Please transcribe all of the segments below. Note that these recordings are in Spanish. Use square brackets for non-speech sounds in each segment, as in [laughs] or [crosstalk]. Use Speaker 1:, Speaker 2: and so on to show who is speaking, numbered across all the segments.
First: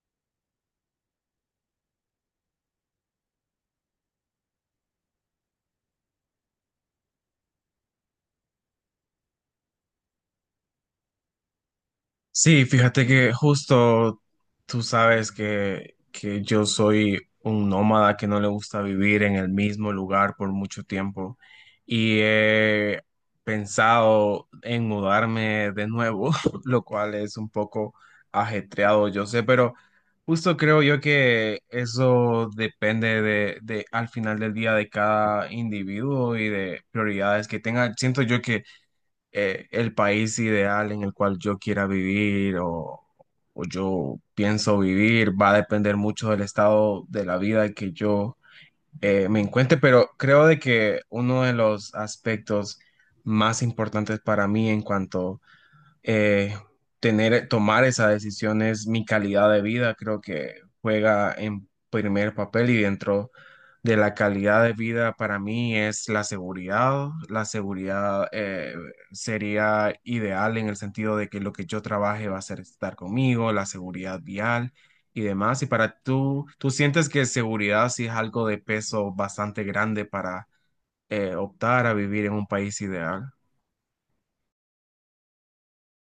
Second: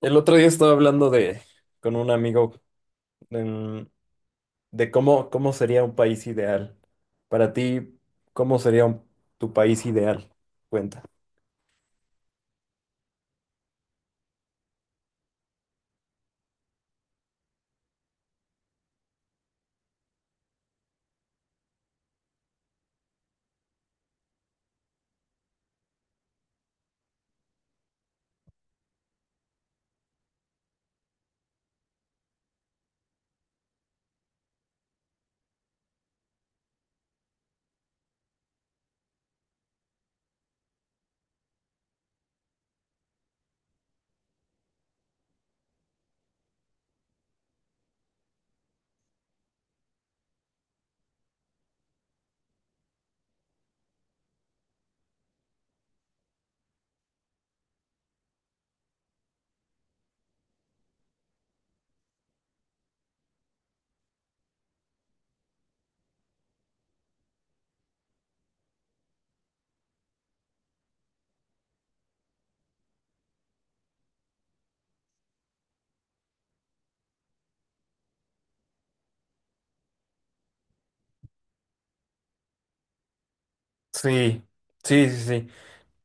Speaker 1: El otro día estaba hablando de con un amigo en- de cómo sería un país ideal. Para ti, ¿cómo sería un- tu país ideal? Cuenta.
Speaker 2: Sí, fíjate que justo tú sabes que yo soy un nómada que no le gusta vivir en el mismo lugar por mucho tiempo y he pensado en mudarme de nuevo, [laughs] lo cual es un poco ajetreado, yo sé, pero justo creo yo que eso depende de al final del día de cada individuo y de prioridades que tenga. Siento yo que el país ideal en el cual yo quiera vivir o yo pienso vivir va a depender mucho del estado de la vida que yo me encuentre, pero creo de que uno de los aspectos más importantes para mí en cuanto eh, tener, tomar esa decisión es mi calidad de vida, creo que juega en primer papel y dentro de la calidad de vida para mí es la seguridad. La seguridad sería ideal en el sentido de que lo que yo trabaje va a ser estar conmigo, la seguridad vial y demás. Y para tú, ¿tú sientes que seguridad sí es algo de peso bastante grande para optar a vivir en un país ideal?
Speaker 1: Sí, sí, sí, sí.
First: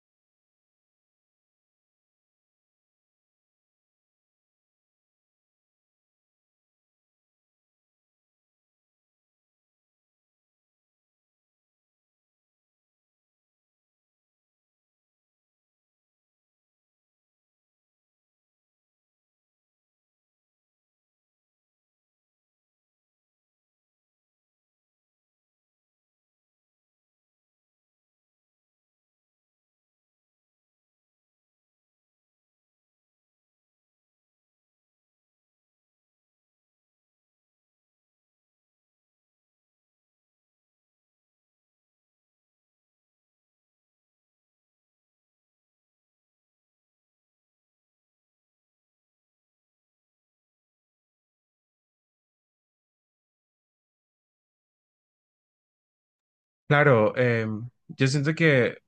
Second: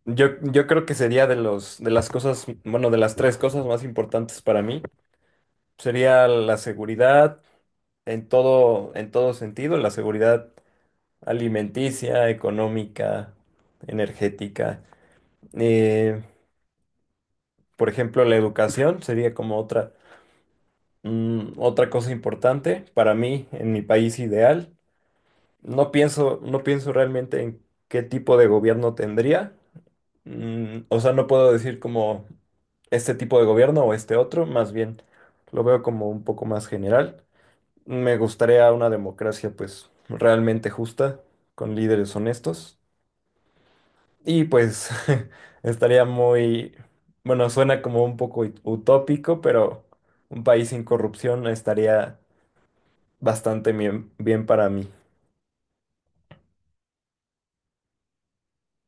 Speaker 1: Yo creo que sería de los, de las cosas, bueno, de las tres cosas más importantes para mí. Sería la seguridad en todo sentido, la seguridad alimenticia, económica, energética. Eh, por ejemplo, la educación sería como otra. Otra cosa importante para mí, en mi país ideal, no pienso realmente en qué tipo de gobierno tendría. O sea, no puedo decir como este tipo de gobierno o este otro, más bien lo veo como un poco más general. Me gustaría una democracia pues realmente justa, con líderes honestos. Y pues [laughs] estaría muy, bueno, suena como un poco ut- utópico, pero un país sin corrupción estaría bastante bien, bien para mí.
Speaker 2: Claro, yo siento que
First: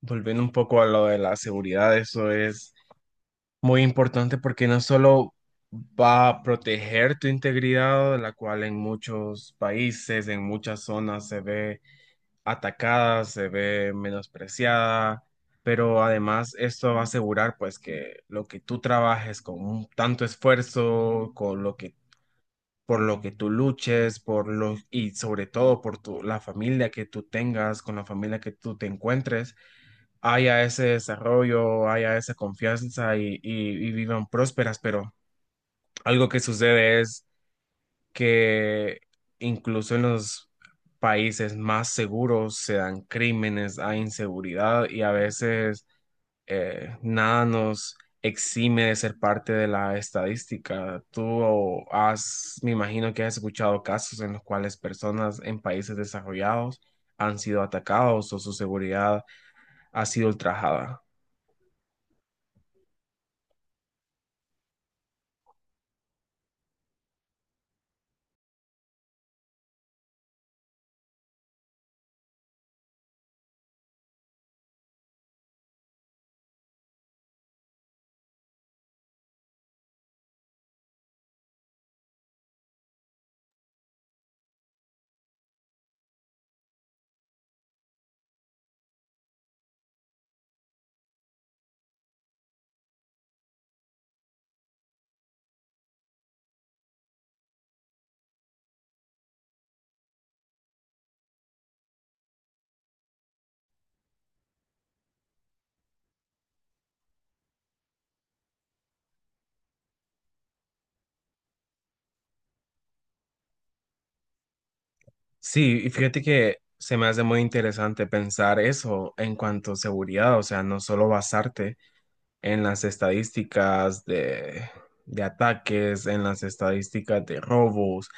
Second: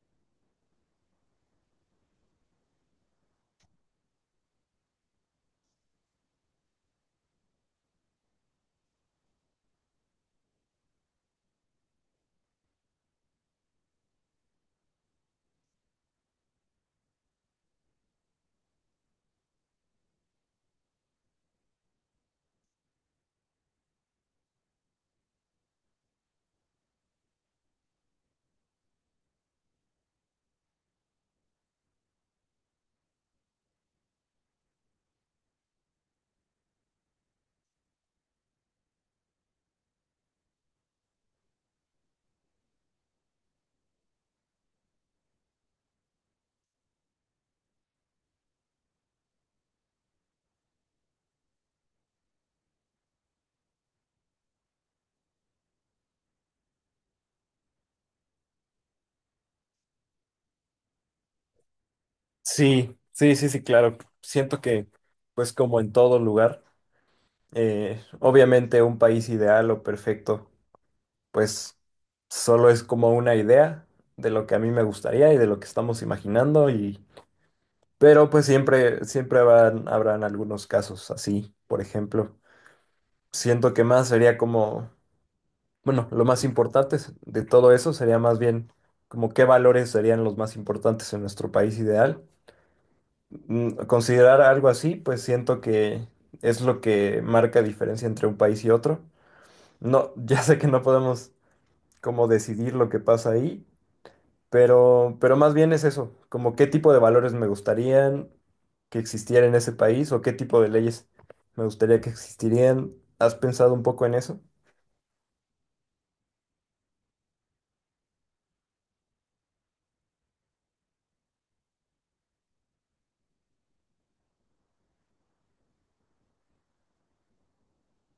Speaker 2: volviendo un poco a lo de la seguridad, eso es muy importante porque no solo va a proteger tu integridad, la cual en muchos países, en muchas zonas se ve atacada, se ve menospreciada, pero además esto va a asegurar pues que lo que tú trabajes tanto esfuerzo, con lo que por lo que tú luches, por lo y sobre todo por tu la familia que tú tengas, con la familia que tú te encuentres haya ese desarrollo, haya esa confianza y vivan prósperas, pero algo que sucede es que incluso en los países más seguros se dan crímenes, hay inseguridad y a veces nada nos exime de ser parte de la estadística. Tú has, me imagino que has escuchado casos en los cuales personas en países desarrollados han sido atacados o su seguridad ha sido ultrajada.
Speaker 1: Sí, sí, sí, sí, claro. Siento que, pues como en todo lugar, obviamente un país ideal o perfecto, pues solo es como una idea de lo que a mí me gustaría y de lo que estamos imaginando y, pero pues siempre, siempre habrán, habrán algunos casos así, por ejemplo. Siento que más sería como, bueno, lo más importante es- de todo eso sería más bien como qué valores serían los más importantes en nuestro país ideal considerar algo así, pues siento que es lo que marca diferencia entre un país y otro. No, [laughs] ya sé que no podemos como decidir lo que pasa ahí, pero más bien es eso, como qué tipo de valores me gustarían que existiera en ese país o qué tipo de leyes me gustaría que existirían. ¿Has pensado un poco en eso?
Speaker 2: Sí, y fíjate que se me hace muy interesante pensar eso en cuanto a seguridad, o sea, no solo basarte en las estadísticas de ataques, en las estadísticas de robos,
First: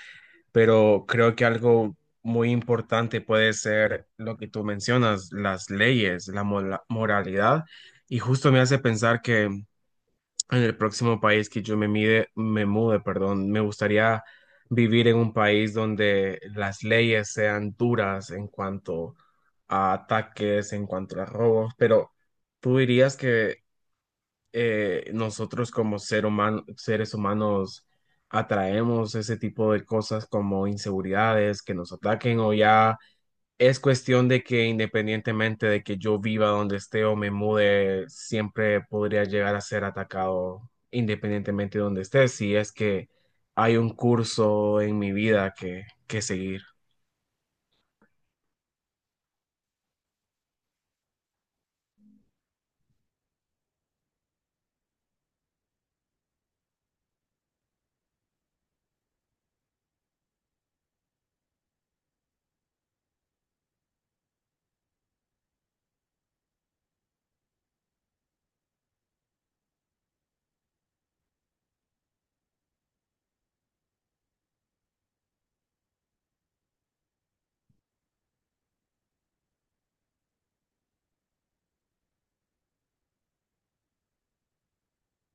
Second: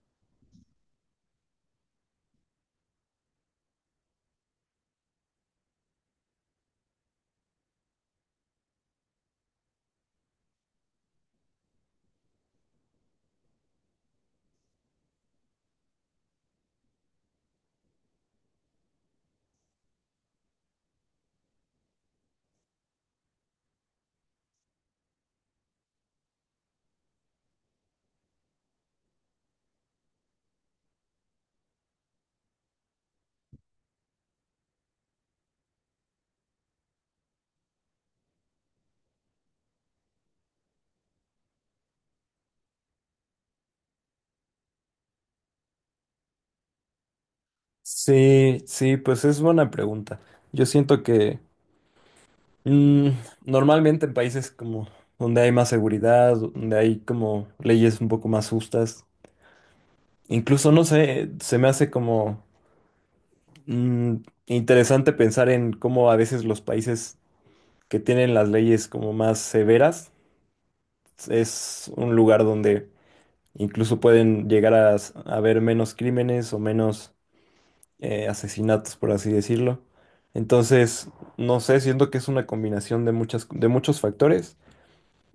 Speaker 2: pero creo que algo muy importante puede ser lo que tú mencionas, las leyes, moralidad, y justo me hace pensar que en el próximo país que me mude, perdón, me gustaría vivir en un país donde las leyes sean duras en cuanto a ataques, en cuanto a robos, pero tú dirías que nosotros como seres humanos atraemos ese tipo de cosas como inseguridades, que nos ataquen o ya es cuestión de que independientemente de que yo viva donde esté o me mude, siempre podría llegar a ser atacado independientemente de donde esté, si es que hay un curso en mi vida que seguir.
Speaker 1: Sí, sí, pues es buena pregunta. Yo siento que Mm, normalmente en países como donde hay más seguridad, donde hay como leyes un poco más justas, incluso no sé, se me hace como mm, interesante pensar en cómo a veces los países que tienen las leyes como más severas es un lugar donde incluso pueden llegar a, s- a haber menos crímenes o menos asesinatos, por así decirlo. Entonces, no sé, siento que es una combinación de muchas, de muchos factores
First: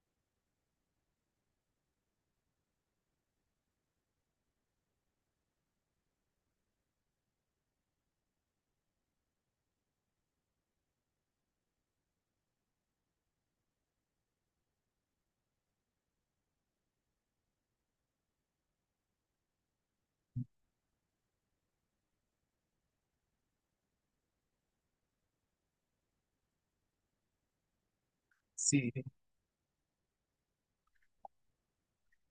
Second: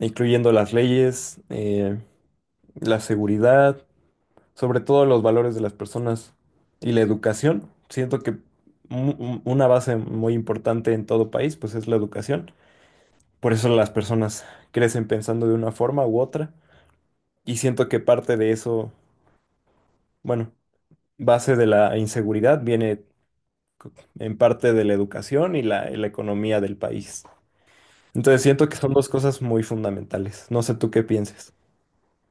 Speaker 1: incluyendo las leyes, la seguridad, sobre todo los valores de las personas y la educación. Siento que mu- un- una base muy importante en todo país, pues es la educación. Por eso las personas crecen pensando de una forma u otra. Y siento que parte de eso, bueno, base de la inseguridad viene en parte de la educación y la economía del país. Entonces siento que
Speaker 2: Sí.
Speaker 1: son dos cosas muy fundamentales. No sé tú qué pienses.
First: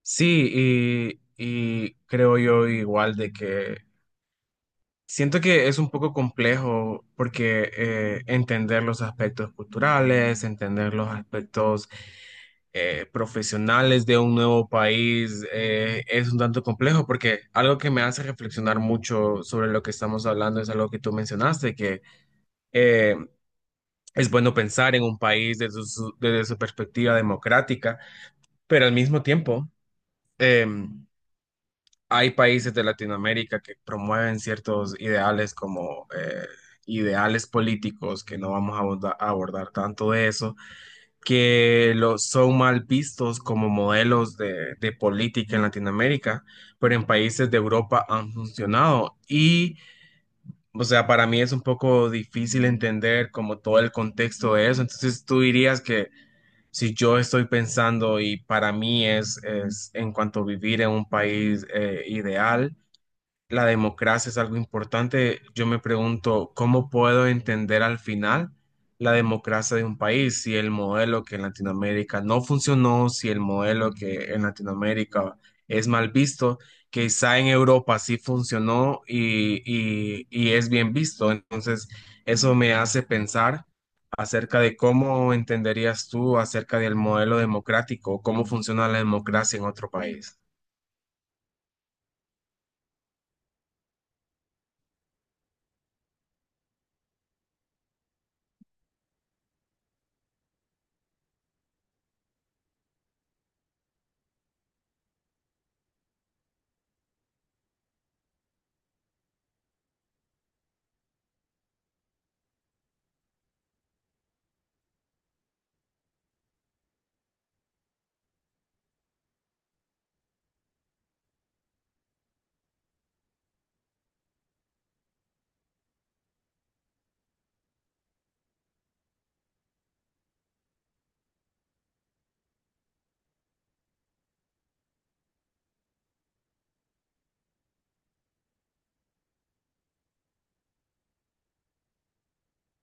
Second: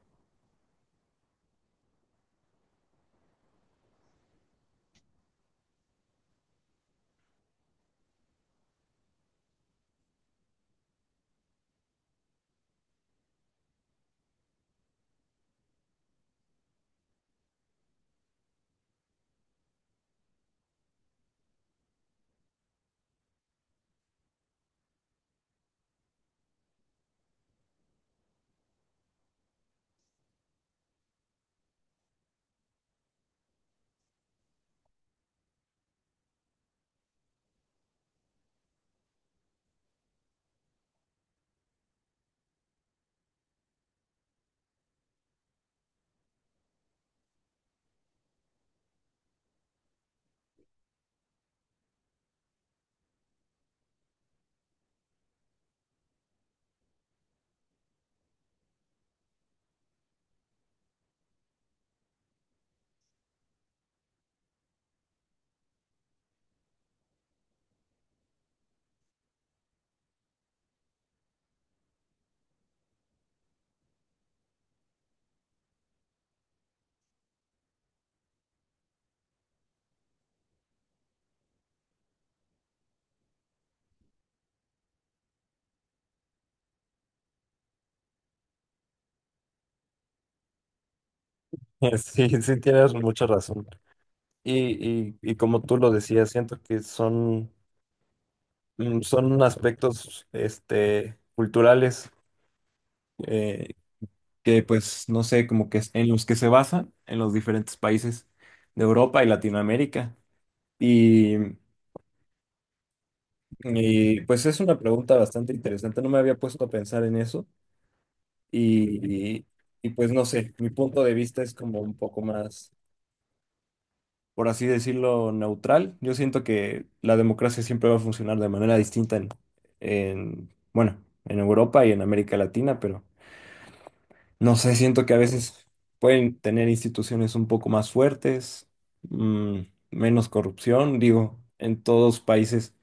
Speaker 2: Sí, y creo yo igual de que siento que es un poco complejo porque entender los aspectos culturales, entender los aspectos profesionales de un nuevo país es un tanto complejo porque algo que me hace reflexionar mucho sobre lo que estamos hablando es algo que tú mencionaste, que eh, es bueno pensar en un país desde desde su perspectiva democrática, pero al mismo tiempo em, hay países de Latinoamérica que promueven ciertos ideales como ideales políticos, que no vamos a a abordar, tanto de eso, que lo, son mal vistos como modelos de política en Latinoamérica, pero en países de Europa han funcionado. Y, o sea, para mí es un poco difícil entender como todo el contexto de eso. Entonces, tú dirías que... Si yo estoy pensando y para mí es en cuanto a vivir en un país ideal, la democracia es algo importante, yo me pregunto, ¿cómo puedo entender al final la democracia de un país? Si el modelo que en Latinoamérica no funcionó, si el modelo que en Latinoamérica es mal visto, quizá en Europa sí funcionó y es bien visto. Entonces, eso me hace pensar acerca de cómo entenderías tú acerca del modelo democrático, cómo funciona la democracia en otro país.
Speaker 1: [laughs] Sí, sí, tienes mucha razón. Y como tú lo decías, siento que son, son aspectos este, culturales eh, que pues no sé, como que es- en los que se basan en los diferentes países de Europa y Latinoamérica. Y, pues es una pregunta bastante interesante, no me había puesto a pensar en eso y, y, pues no sé, mi punto de vista es como un poco más por así decirlo, neutral. Yo siento que la democracia siempre va a funcionar de manera distinta en, bueno, en Europa y en América Latina, pero no sé, siento que a veces pueden tener instituciones un poco más fuertes, mm, menos corrupción, digo, en todos países.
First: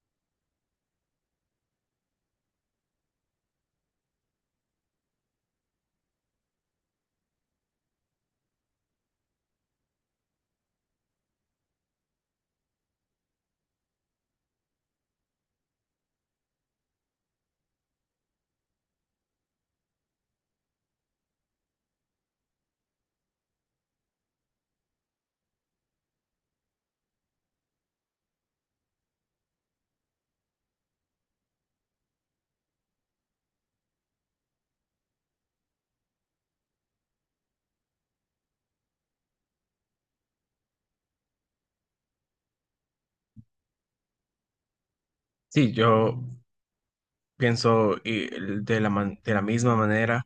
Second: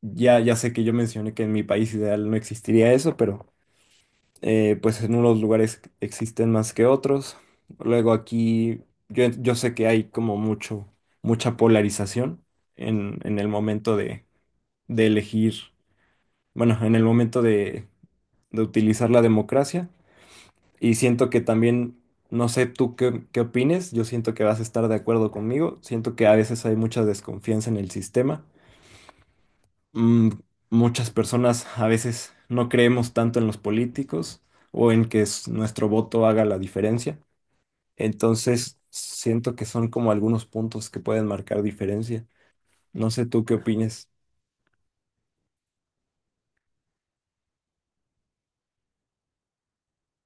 Speaker 1: Ya sé que yo mencioné que en mi país ideal no existiría eso, pero pues en unos lugares existen más que otros. Luego aquí yo sé que hay como mucho, mucha polarización en el momento de elegir, bueno, en el momento de utilizar la democracia. Y siento que también, no sé tú qué, qué opines, yo siento que vas a estar de acuerdo conmigo. Siento que a veces hay mucha desconfianza en el sistema. Mm, muchas personas a veces no creemos tanto en los políticos o en que s- nuestro voto haga la diferencia. Entonces, siento que son como algunos puntos que pueden marcar diferencia. No sé tú qué opines.
Speaker 2: Sí, yo pienso y de la, de la misma manera.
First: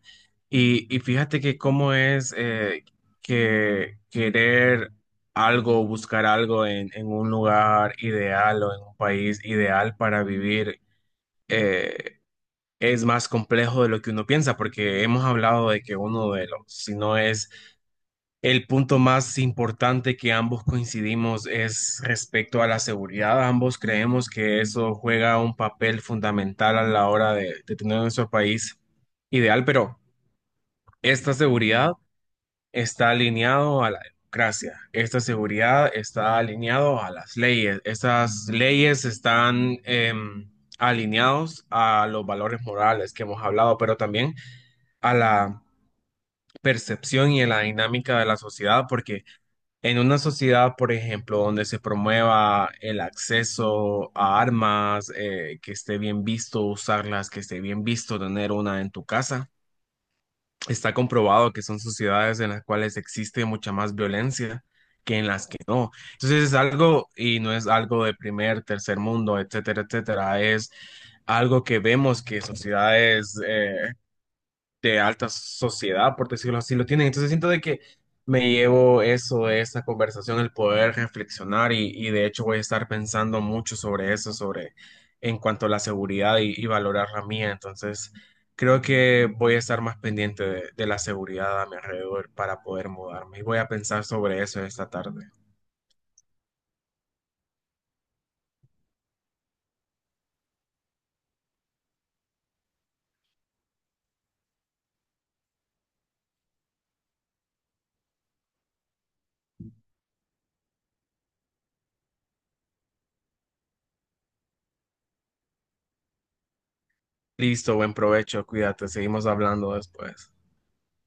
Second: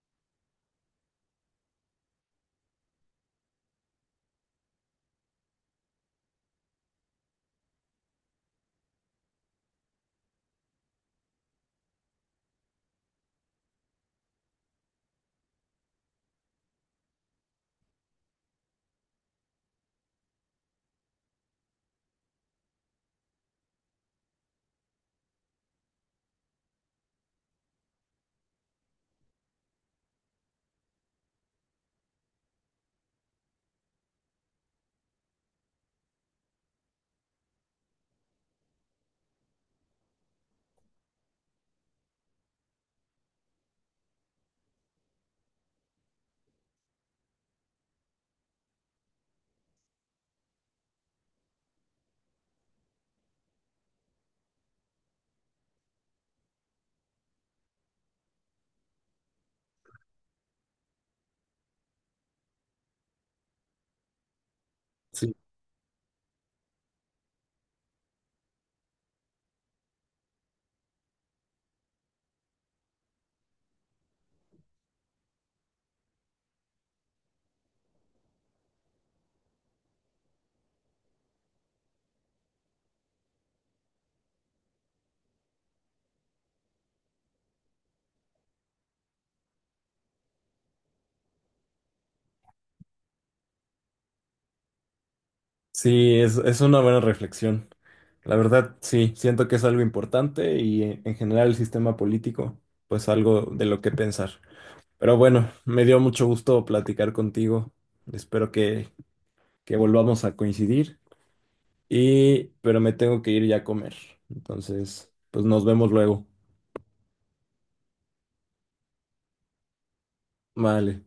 Speaker 2: Y fíjate que cómo es que querer algo, buscar algo en un lugar ideal o en un país ideal para vivir eh, es más complejo de lo que uno piensa, porque hemos hablado de que uno de los, si no es el punto más importante que ambos coincidimos es respecto a la seguridad. Ambos creemos que eso juega un papel fundamental a la hora de tener nuestro país ideal, pero esta seguridad está alineado a la democracia. Esta seguridad está alineado a las leyes. Estas leyes están alineados a los valores morales que hemos hablado, pero también a la percepción y a la dinámica de la sociedad, porque en una sociedad, por ejemplo, donde se promueva el acceso a armas, que esté bien visto usarlas, que esté bien visto tener una en tu casa, está comprobado que son sociedades en las cuales existe mucha más violencia que en
Speaker 1: Sí,
Speaker 2: las que no. Entonces es algo, y no es algo de primer, tercer mundo, etcétera, etcétera, es algo que vemos que sociedades de alta sociedad, por decirlo así, lo tienen. Entonces siento de que me llevo eso de esta conversación, el poder reflexionar y de hecho voy a estar pensando mucho sobre eso, sobre en cuanto a la seguridad y valorar la mía. Entonces creo que voy a estar más pendiente de la seguridad a mi alrededor para poder mudarme y voy a pensar sobre eso esta tarde.
Speaker 1: sí, es una buena reflexión. La verdad, sí, siento que es algo importante y en general el sistema político, pues algo de lo que pensar. Pero bueno, me dio mucho gusto platicar contigo. Espero que volvamos a coincidir. Y, pero me tengo que ir ya a comer. Entonces, pues nos vemos luego.
Speaker 2: Listo, buen provecho, cuídate, seguimos hablando después.
Speaker 1: Vale.